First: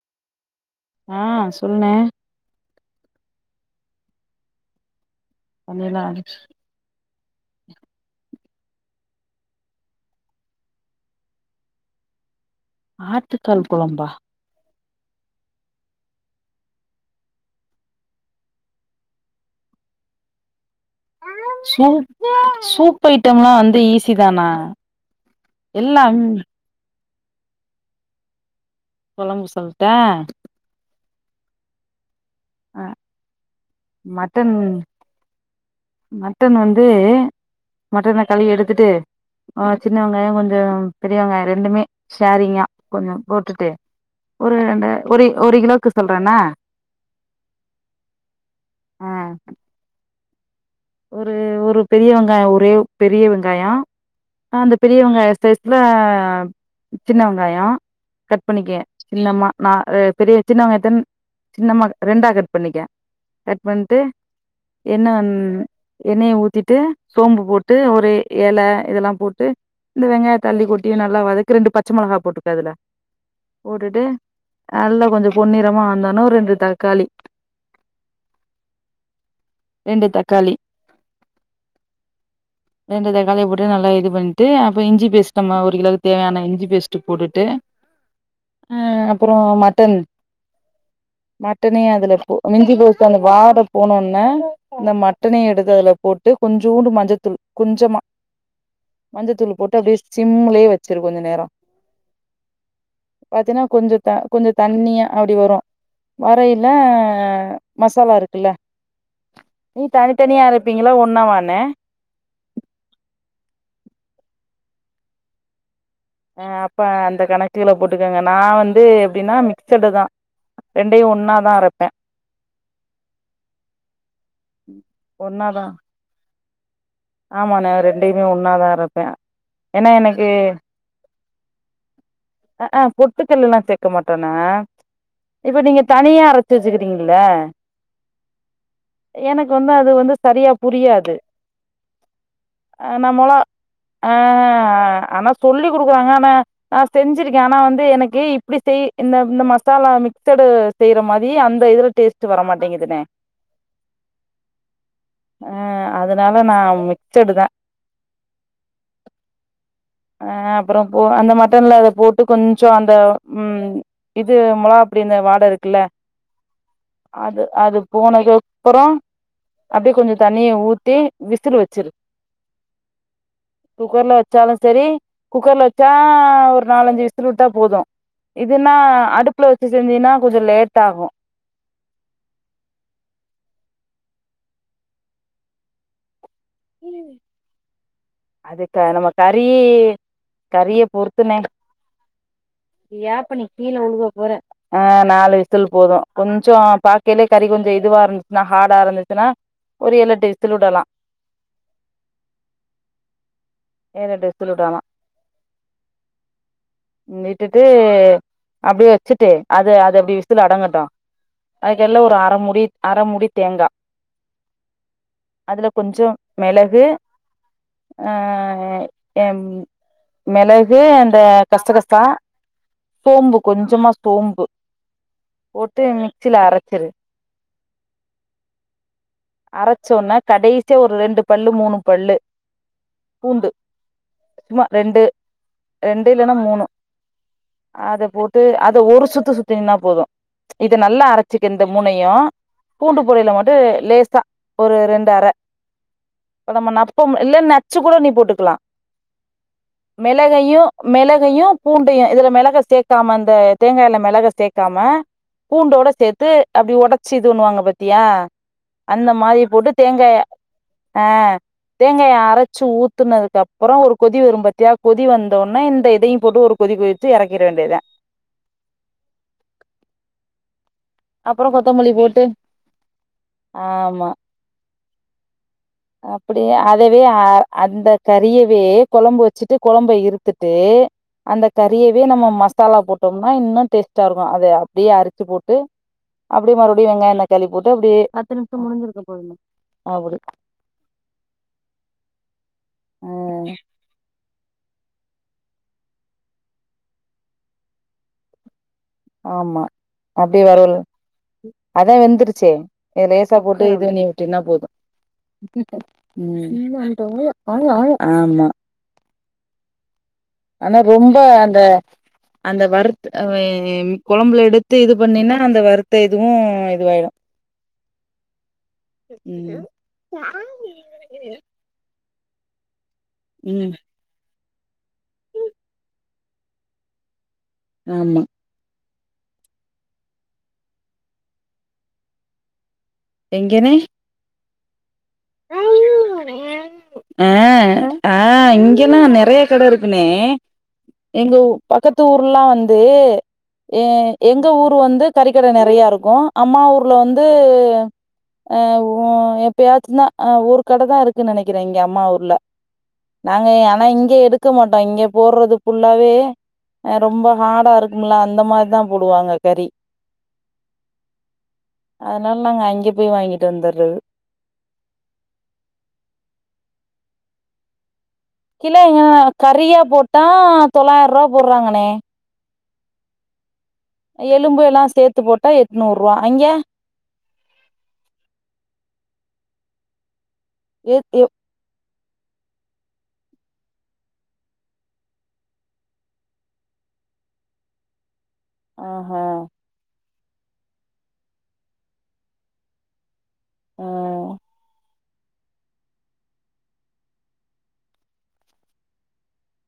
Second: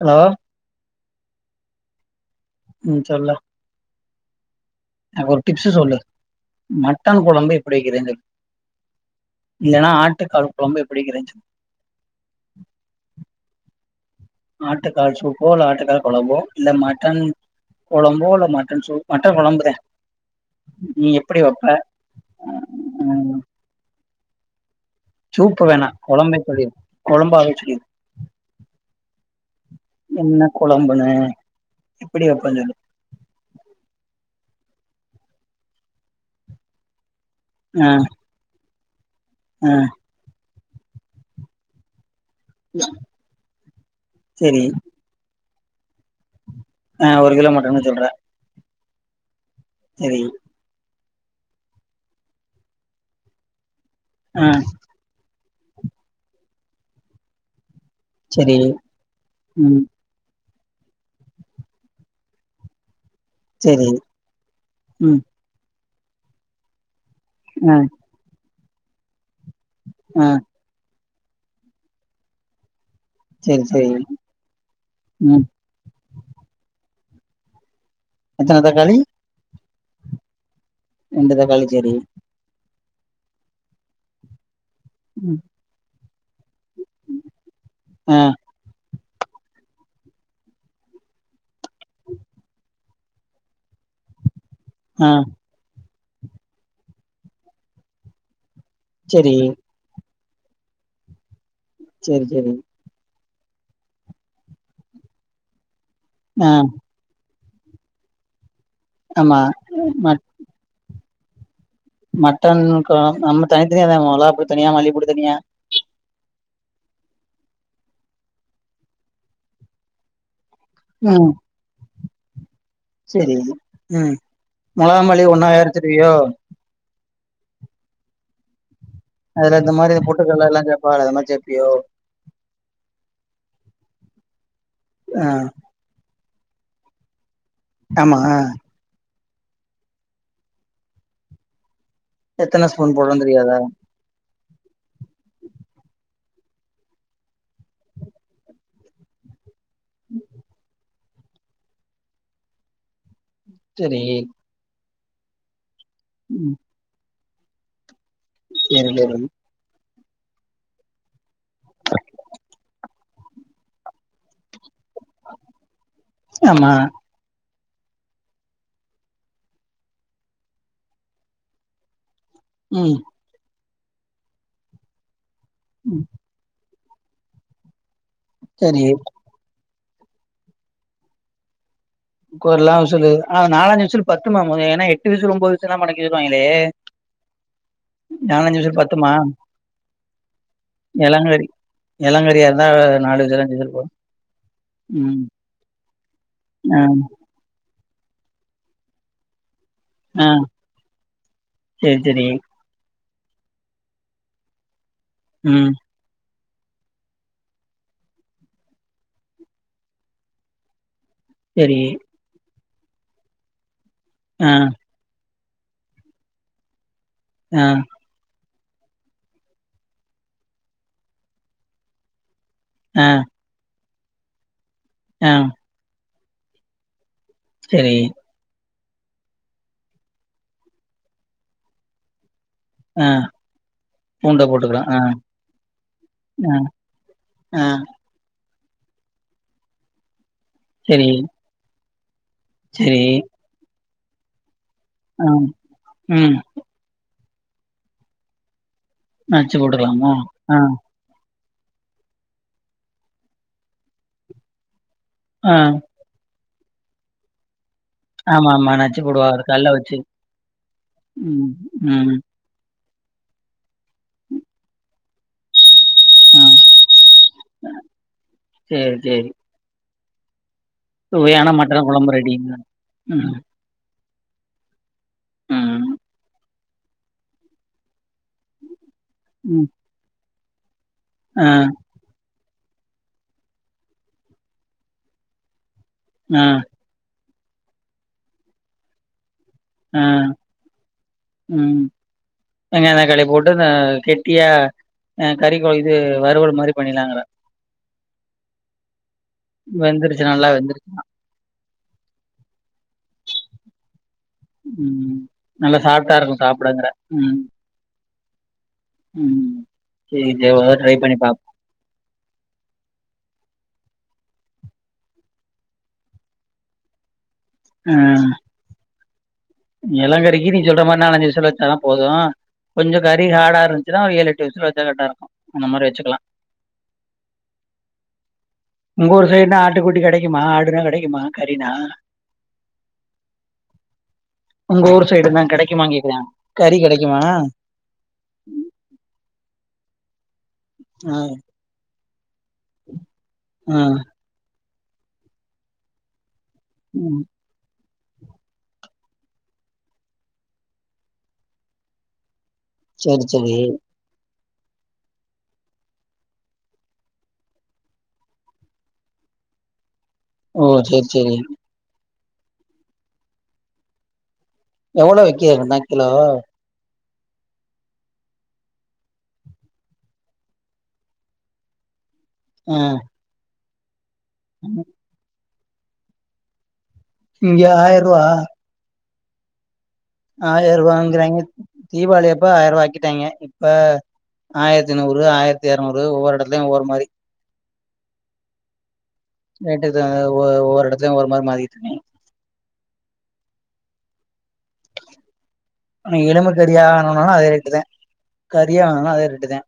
hello ஆ சொல்ணே ம் சொல்லு ஒரு டிப்ஸு சொல்லு பண்ணிலா மட்டன் கொழம்பு எப்படி வெக்கிறேஞ் சொல் இல்லன்னா ஆட்டுக்கால் குழம்பு எப்படி வெக்கிறேஞ் சொல் ஆட்டுக்கால் குழம்பா ஆட்டுக்கால் சூப்போ இல்ல ஆட்டுக்கால் கோழம்போ இல்ல மட்டன் கொழம்போ இல்ல மட்டன் சூப் மட்டன் கொழம்புதே நீ எப்படி வெப்ப சூப் சூப் ம் ஐட்டம் எல்லா வந்து ஈஸி தானா சூப்ப வேணா எல்லாம் கொழம்பே சொல்லிரு கொழம்பாவே சொல்லிரு கொழம்பு சொல்ட்டா கொழம்புன்ன எப்படி வைப்ப சொல்லு அ மட்டன் மட்டன் வந்து ஆ மட்டன கழுவி எடுத்துட்டு ஆ சின்ன வெங் வெங்காயோ கொஞ்சோ பெரியவங்காயோ ரெண்டுமே ஷேரிங்கா கொஞ்சம் போட்டுட்டு ஒரு செரி ரெண்டு ஒரு ஒரு கிலோக்கு சொல்றேன்ன ஆ ஒரு கிலோ மட்டன்ன சொல்ற ஆ சரி ஒரு ஒரு பெரிய வெங்காயோ ஒரே பெரிய வெங்காயோ ஆ அந்த பெரிய வெங்காயோ சைஸ்ல சின்ன வெங்காயோ கட் செரி பண்ணிக்கே இல்லமா நா ம் அ பெரிய சின்னவங்த்தன் சின்னம்மா ரெண்டா கட் பண்ணிக்கே கட் செரி பண்ணிட்டு எண்ணெ ம் எண்ணெய ஊத்திட்டு சோம்பு ஆ போட்டு ஒரு எல இதெல்லா போட்டு இந்த ஆ வெங்காய தள்ளி கொட் ட்டி நல்லா வதக்கு ரெண்டு பச்ச மொளகா போட்டுக்கோ அதுல செரி செரி போட்டுட்டு நல்ல கொஞ்சோ ம் பொன்னிறமா வந்தோனே ரெண்டு தக்காளி எத்தன தக்காளி ரெண்டு தக்காளி ரெண்டுதக்காளிச்சேரி ரெண்டு தக்காளிய போட்டு நல்லா இது பண்ணிட்டு அப்ப இஞ்சி பேஸ்ட் ம் நம்ம ஒரு [unintelligible] தேவையான இஞ்சி பேஸ்ட் போட்டுட்டு ஆ ஆ அப்புறோ மட்டன் மட்டனே அதுல போ மிஞ்சி போசு அந்த வாட போனோனே இந்த ஆ மட்டனையு எடுத்து அதுல போட்டு கொஞ்சூண்டு மஞ்சத்தூள் கொஞ்சமா செரி மஞ்சத்தூள் போட்டு அப்டியே சிம்லேயே வச்சிரு கொஞ்ச நேரோ செரி செரி பாத்தீன்னா கொஞ்ச த கொஞ்ச தண்ணியா அப்டி வரு ஆ வரையில மசாலா இருக்குல்ல ஆமா நீ ம தனித்தனியா அரைப்பீங்ளா ஒன்னா வானே மட்டன் கொழ நம்ம தனித்தனியா தா மொளாப்பொடி தனியா மல்லிப்பொடி தனியா அ அப்ப அந்த கணக்குகள போட்டுக்கோங்க நா வந்து எப்டின்னா மிக்சடு தா ரெண்டையு ம் ஒன்னாதா அரைப்பே செரி ம் மொளகா மல்லி ஒண்ணாவே அரச்சிருவியோ ஆமா னே ரெண்டயுமே ஒன்னாதா அரப்பே அதுல இந்த ஏன்னா மாரி எனக்கு பொட்டுகல்ல அதுலா சேப்பாகளே அது மாரி சேப்பியோ அ ஆ பொட்டுக்கல்லலா சேர்க்க மாட்டோனா ஆ இப்ப நீங்க தனியா அரச் ச்சி வச்சுக்கிடீங்ளே ஆமா எனக்கு வந்து அது வந்து சரியா புரியாது எத்தன ஆ ஸ்பூன் போடணுன் நம்மொளா தெரியாதா ஆ ஆ ஆனா சொல்லிக்குடுக்றாங்க ஆனா நாசெஞ்சிருக்கே ஆனா வந்து எனக்கு இப்டி செய் இந்த இந்த மச மசாலா மிக்சடு செய்ற மாரி அந்த இதுல டேஸ்ட் வர மாட்டேங்குதுண்ணே சேரி அ அதனால நா மிச்சடுதா ஏ அந்த மாரி அ அப்றோ போ அந்த மட்டன்ல அத போட்டு கொஞ்சோ அந்த ம் இது மொளகாப் பொடி இந்த வாட இருக்குல்ல ஆமா அது அது போனதுகப்றோ அப்டியே கொஞ்சோ தண்ணிய ஊத்தி விசில் வச்சிரு ம் குக்கர்ல வச்சாலு சேரி குக்கர்ல வச்சா ம் ஒரு நாலஞ்சு விசிலு விட்டா போது இதுன்னா செரி அடுப்புல வச்சு செஞ்சீன்னா கொஞ்சோ லேட் ஆகு குக்கரலா விசில்லு நாலஞ்சி விசிலு பத்துமா மொத ஏனா எட்டு விசிலு ஒன்போது விசிலு லா ம இதுவாங்கலே அது கா நம்ம கறி கறிய பொருத்துணே எளங்கறி எளங்கறியா இருந்தா நாலு யாப்ப விசில் நீ அஞ்சு கீழ விசில் போது வுழுவ போற ஆ ம் நாலு வி சில் போது கொஞ்சோ ஆ பாக்கயிலே கறி கொஞ்சோ இதுவா இருந்துச்சுன்னா ஹார்டா இருந்துச்சுன்னா ஒரு ஏழு ஆ எட்டு விசில் விடலா சேரி சேரி ஏழெட்டு விசில் வுடலா ம் விட்டுட்டு அப்டியே வச்சுட்டு அது அது அப்டி விசில் அடங்கட்டு சேரி அதுக்கெடைல்லா ஒரு அரமுடி அரமுடி தேங்கா ஆ அதுல கொஞ்சோ மெளகு ஆ ஆ எ மெளகு அந்த கச கசா ஆ சோம்பு கொஞ்சமா சோம்பு ஆ போட்டு மிக்சில அரச்சிரு சேரி அரச்சோன்ன கடேசிய ஒரு ரெண்டு பல்லு மூணு பல்லு ஆ பூண்டு பூண்ட சும்மா போட்டுக்கலா ஆ ரெண்டு ரெண்டு இல்ன்னா ஆ மூணு ஆ அத போட்டு அத ஒரு சுத்து சுத்தினனா போது இத நல்லா சேரி அரைச்சுக்க இந்த மூணையு பூண்டு சேரி பொடையில மட்டு லேச ஒரு ரெண்டு ஆ அர ம் பதமனா இப்ப இல்ல நச்சு கூட நீ போட்டுக்கலா நச்சு போட்டுக்கலாமா ஆ மெளகையு மெளகையு பூண்டையு இதுல மெளக சேக்காம அந்த தேங்காயில மெளக சேக்காம ஆ பூண்டோட சேத் து அப்டி உடைச்சு இது பண்ணுவாங்க பாத்தியா ஆமா ஆமா நச்சு அந்த போடுவா மாரி அது கல்ல போட்டு வச்சு தேங்காய ஆ ம் ம் தேங்காய அரச்சு ஊத் துனதுக்கு அப்றோ ஒரு கொதி வரும் பாத்தியா கொதி வந்தோனா இந்த இதையு ஆ போட்டு ஒரு கொதி கொதிச்சு இறக்கிட வேண்டியதா சேரி சேரி சுவையான அப்புறோ மட்டன் கொத்தமல்லி கொழம்பு போட்டு ரெடிங்க ம் ஆமா ம் அப்டியே அ தவே அந்த கறியவே கொழம்பு வச்சுட்டு ம் கொழம்ப இருத்துட் டு அந்த ஆ கறிய வே நம்ம மசாலா போட்டோம்னா இன்னு டேஸ்ட்டா இருக்கு அத அப்டியே அரிச்சு போட்டு ஆ அப்டியே மறுபடியு வெங்காய தக்காளி போட்டு அப்டியே பத்து நிம்ஷ முடிஞ்சதுக்கு அப்பறமா ஆ ம் வெங்காய ஆ தக்காளி போட்டு நா கெட்டியா அ கறிக் கொ இது வறுவல் மாரி பண்ணிர்லாங்குறே ஆமா வெந்துருச்சு அப்டியே நல்லா வறுவல் வெந்துருச்சு அதா வெந்துருச்சே ஏ லேசா போட்டு இது வண்ணி விட்டினா போது ம் நல்லா சாஃப்டா இருக்கும் சாப்டங்கற ம் ஆமா ம் சரி சரி ஒரு தடவ ஆனா ட்ரை பண்ணி ரொம்ப பாப் அந்த அந்த வறுத்து அவே கொழம்புல எடுத்து இது பண்ணினா அந்த வறுத்த இதுவு இதுவாயிரு ஆ ம் எளங்கரிக்கு நீ சொல்ற மாரி நாலஞ்சு விசில் வச்சாலா போது கொஞ்ச கறி ஹாடா ம் இருந்துச்சு சுனா ஒரு ஏழெட்டு விசில் வச்சா கரெக்டா இருக்கு அந்த மாரி வச்சுக்கலா ஆமா உங்க ஊர் சைடுனா ஆட்டுக்குட்டி கெடைக்குமா ஆடுனா கெடைக்குமா கறினா எங்கணே உங்க ஊர் சைடு தா கெடைக்குமாங் கேக்குறே கறி கெடைக்குமா ஆ ஆ இங்கெனா நெறைய கட இருக்குணே ஆ எங்க ஊ பக்கத்து ஊர்லா வந்து ஆ ஏ எங்க ஊரு வந்து கறிக்கட நெறையா இருக்கு அம்மா ஊர்ல ம் வந்து ஆ உ ஓ எப்பயாச்சுந்தா அ ஒரு கட தா இருக்குன் நெனைக்கிறே இங்க அம்மா ஊர்ல சரி நாங்க சரி ஆனா இங்க எடுக்க மாட்டோ இங்க போட்றது ஃபுல்லாவே அ ரொம்ப ஹார்டா இருக்கும்ல அந்த மாரிதா போடுவாங்க கறி ஓ சேரி சேரி அதனால நாங்க அங்கெ போய் வாங்கிட்டு வந்துட்றது எவளோ விக்குது அப்பிட்னா கிலோ கிலோ எங்க கறியா போட்டா தொளாயிர்ரூவா போட்றாங்கண்ணே அ அ எலும்பேல்லா சேத்து போட்டா எட்நூறுவா அங்கெ இங்க ஆயர்ரூவா ஆயர் எ எவ் ரூவாங்கிறாங்கெ தீபாவளி அப்ப ஆயர்ரூவா ஆக்கிட்டாங்கெ இப்ப ஆயரத்தி நூறு ஆயிரத்தி எரநூறு ஒவ்வொரு எடத்துலயு ஒவ்வொரு மாரி ஆஹா ரேட்டுக்காக ஒவ்வ ஒவ்வொரு எடத்துலையு ஒரு மாரி மாறிகிட்ருக்கு ஆ ஆனா எலும்பு கறியா வேணுனானு அதே ரேட்டுதே கறியா வேணுனா அதே ரேட்டுதே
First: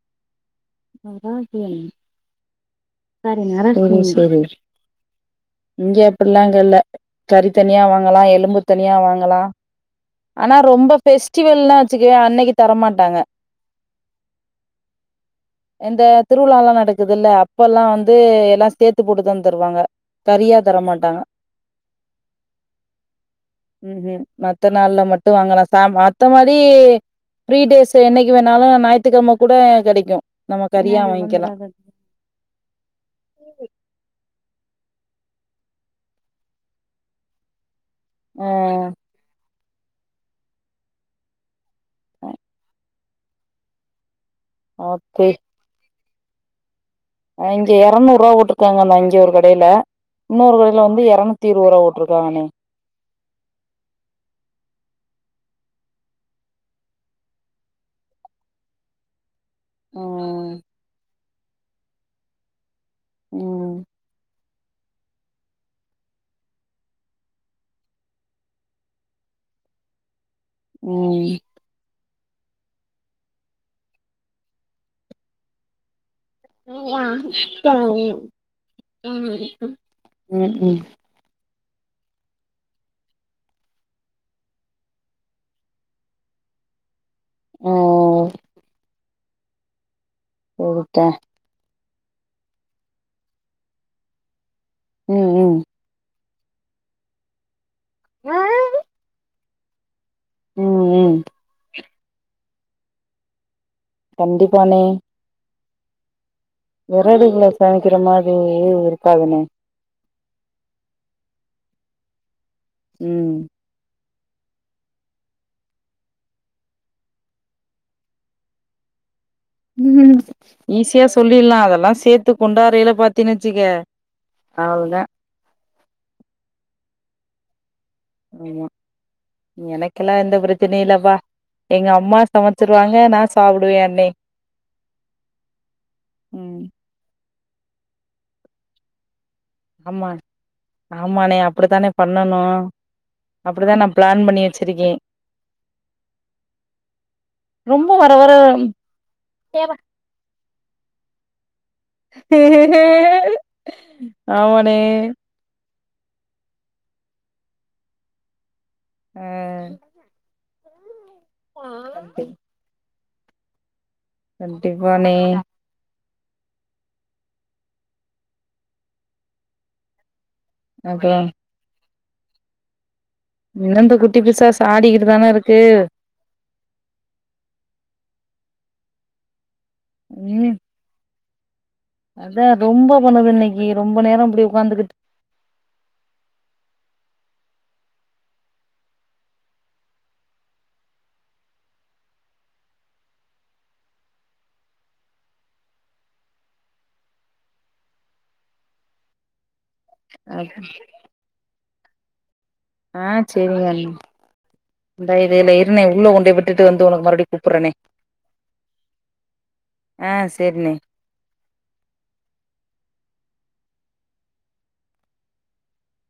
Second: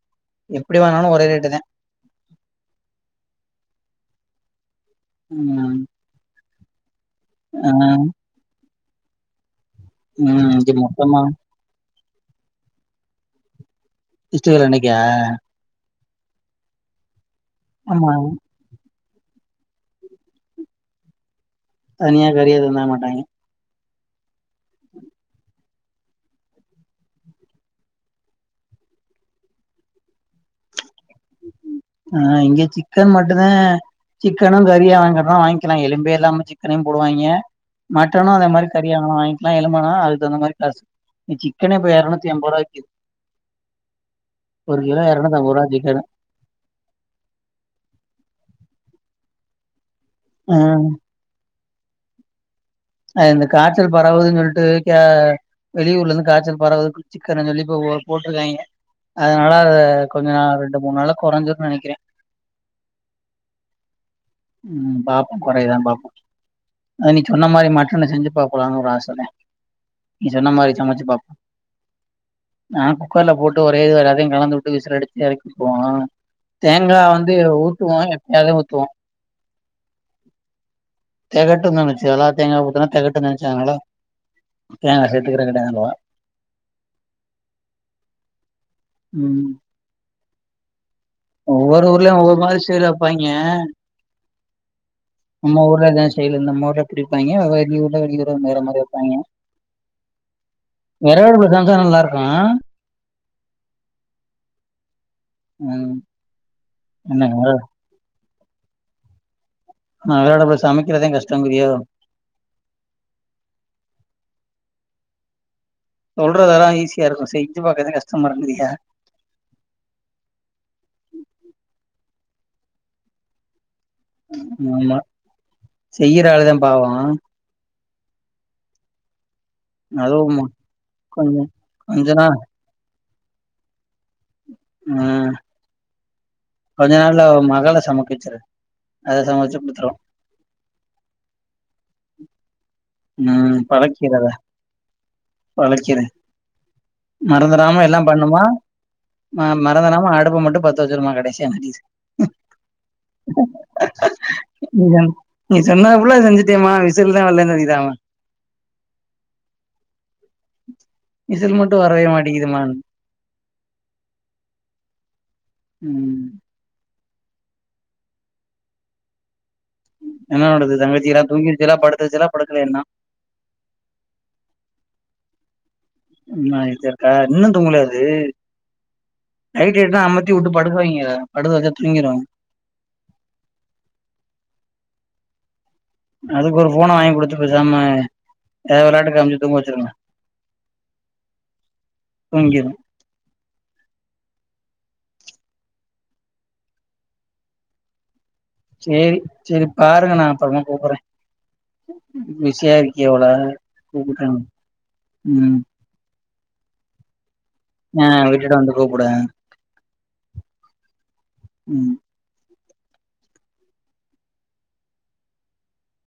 அதா தோழி போறீங்களா [unintelligible] ம் இங்கெ அப்பிட்லா‌ இங்க இல்ல தறி ஆ தனியா வாங்கலா எலும்பு தனியா வாங்கலா ம் ஆனா இது ரொம்ப மொத்தமா ஃபெஸ்டிவல்னா வச்சுக்கவே அன்னைக்கு தரமாட்டாங்க திருச்சி வர அன்னைக்கா இந்த திருவிழாலா நடக்குதுல்ல அப்பலா ஆமா வந்து எல்லா சேத் த்து போட்டுதா தருவாங்க கறியா தரமாட்டாங்க தனியா கறிய தந்துர மாட்டாங்கெ ம் ம் மத்த நாள்ல மட்டு வாங்கலா ச மத்த மாரி ஃப்ரீ டேஸ் என்னைக்கு வேணாலு ஞாயிறுக்கிழமை கூட கிடைக்கு நம்ம கறியா வாங்கிலா ஆஹ் இங்க சிக்கன் மட்டு தா சிக்கனு கறியா வாங்குறம்னா வாங்கிக்கலா எலும்பே இல்லாம சிக்கனையு போடுவாயிங்க மட்டனு அந்த ஆ மாறி கறியா வேணுனாலு வாங்கிக்கலா எலும்புனாலு அதுக்கு தகுந்த மாறி காசு சிக்கனே இப்போ இரநூத்தி எம்பது ரூபாக்கு விக்குது ஒரு கிலோ ஓகே இரநூத்தி ஐம்பது ரூபா சிக்கனு இங்க இரநூறு ரூபா போட்டுருக்காங்க அங்க ஒரு கடையில இன்னொரு ஆ கடையில வந்து இரநூ த்தி இருந்து ரூபா போட்டுருக்காங்கானே அது அந்த காய்ச்சல் பரவுதுன்னு சொல்லிட்டு கே வெளியூர்ல இருந்து காய்ச்சல் பரவுது சிக்கனு சொல்லி போட்டிருக்காங்க அதனால அத கொஞ்ச ம் நாள் ரெண்டு மூணு நாளா குறைஞ்சுருன்னு நினைக்கிறே ம் ம் பாப்போ குறைதா பாப்போ ஆ நீ சொன்ன மாறி மட்டன்னா செஞ்சு பாக்கலாம்னு ஒரு ஆசா தா நீ சொன்ன மாறி சமைச்சு பாப்பே ம் நா குக்கர்ல போட்டு ஒரே இது வரை அதையு கலந்து விட்டு விசில் அடிச்சு இறக்கி விட்டுருவே தேங்காய் வந்து ஊத்துவோ எப்ப யாது ஊத்துவோ ம் ம் தேகட்டு நினைச்சு அதுலா தேங்காய் ஊத்துனா தக்கட்டுனு நினைச்சாங்களால தேங்காய் சேத்துக்கிறிங்களா கேட்டாங்கே ஆ ம் போ விட்டோ ஒவ்வொரு ஊர்லயு ஒவ்வொரு மாறி ஸ்டைல வைப்பாங்க ம் நம்ம ஊர்ல இத சைடுல இந்த மோர குடிப்பாங்க அத வெளியூரு வேற ம் மாறி வைப்பாங்க ம் ம் விறகு அடுப்புல சமைச்சா நல்லா இருக்கு கண்டிப்பானே ம் விறகு என்னங்க அடுப்புல சமைக்கிற மாறி இருக்கது அண்ணே விறகு அடுப்புல சமைக்கிறதே கஷ்டேங்கிறியே ம் சொல்றது எல்லா ஈஸியா இருக்கு செஞ்சு பாக்கறாது தா கஷ்டமா இருக்குறியா ம் ஈஸியா சொல்லிறலா அத எல்லா சேத்து கொண்டாறையல பாத்தினா வச்சுக்கே ஆமா செய்ற ஆளுதா பாவே ஆமா எனக்கெல்லா எந்த அதுவு பிரச்சனை இல்ல பா கொஞ்சோ எங்க கொஞ்ச அம்மா நாள் சமைச் சுருவாங்க நா சாப்பிடுவே அண்ணே ஆ ம் கொஞ்ச நாள்ல மகளா சமைக்கா வைச்சுரு அது சமைச்சு குடுத்துரு ஆம்மா ஆமானே அப்டிதானே பண்ணணு ம் அப்டிதா நா பிளான் பண்ணி வச்சிருக்கே பழக்கிறே மறந்துடாம ரொம்ப எல்லா வர வர பண்ணுமா ம மறந்துடாம அடுப்ப மட்டு பாத்து பத்திரமா கடைசியா மாட்டிகிச்சு ஆமா ண்ணே நீ சொன் நீ சொன்னாத புல்ல செஞ்சுட்டமா விசில் தா வரலைனு நெனைக்குற அவ ஆ விசில் மட்டு வரவே கண்டிப் மாட்டிதுமான் கண்டிப்பானே ம் என்ன நடக்குது அப்றோ தங்கச்சிலா தூங்கிருசில்லா படுத்துருசில்லா படுக்கலயா இன்னு இன்னு இந்த குட்டி பிசாசு ஆடிகிட்டு தானருக்கு நா இதற்கா இன்னு தூங்கலையா அது லைட் எட்டா அமத்தி உட்டு படுக்க வைங்கி அத படுக்க வச்சா தூங்கிரு த ரொம்ப பண்ணுது இன்னைக்கி ரொம்ப நேரோ இப்டி உக்காந்துகிட்டு அதுக்கு ஒரு ஃபோன வாங்கி குடுத்து போசாம எதோ வெளாட்டுக்கு காமிச்சு தூங்க வச்சுருங்க தூங்கிரு சேரி சேரி பாருங்க நா அப்றமா கூப்புறே பிஷியா இருக்கிய போல கூப்பிட்டன் இந்த இதுகள இர்ன உள்ள கொண்டு போய் விட்டுட்டு வந்து ஒனக்கு மறுபடி கூப்புரேனே ஆ விட்டுட்டு வந்து கூப்புட ஆ செரிண்ணே ம்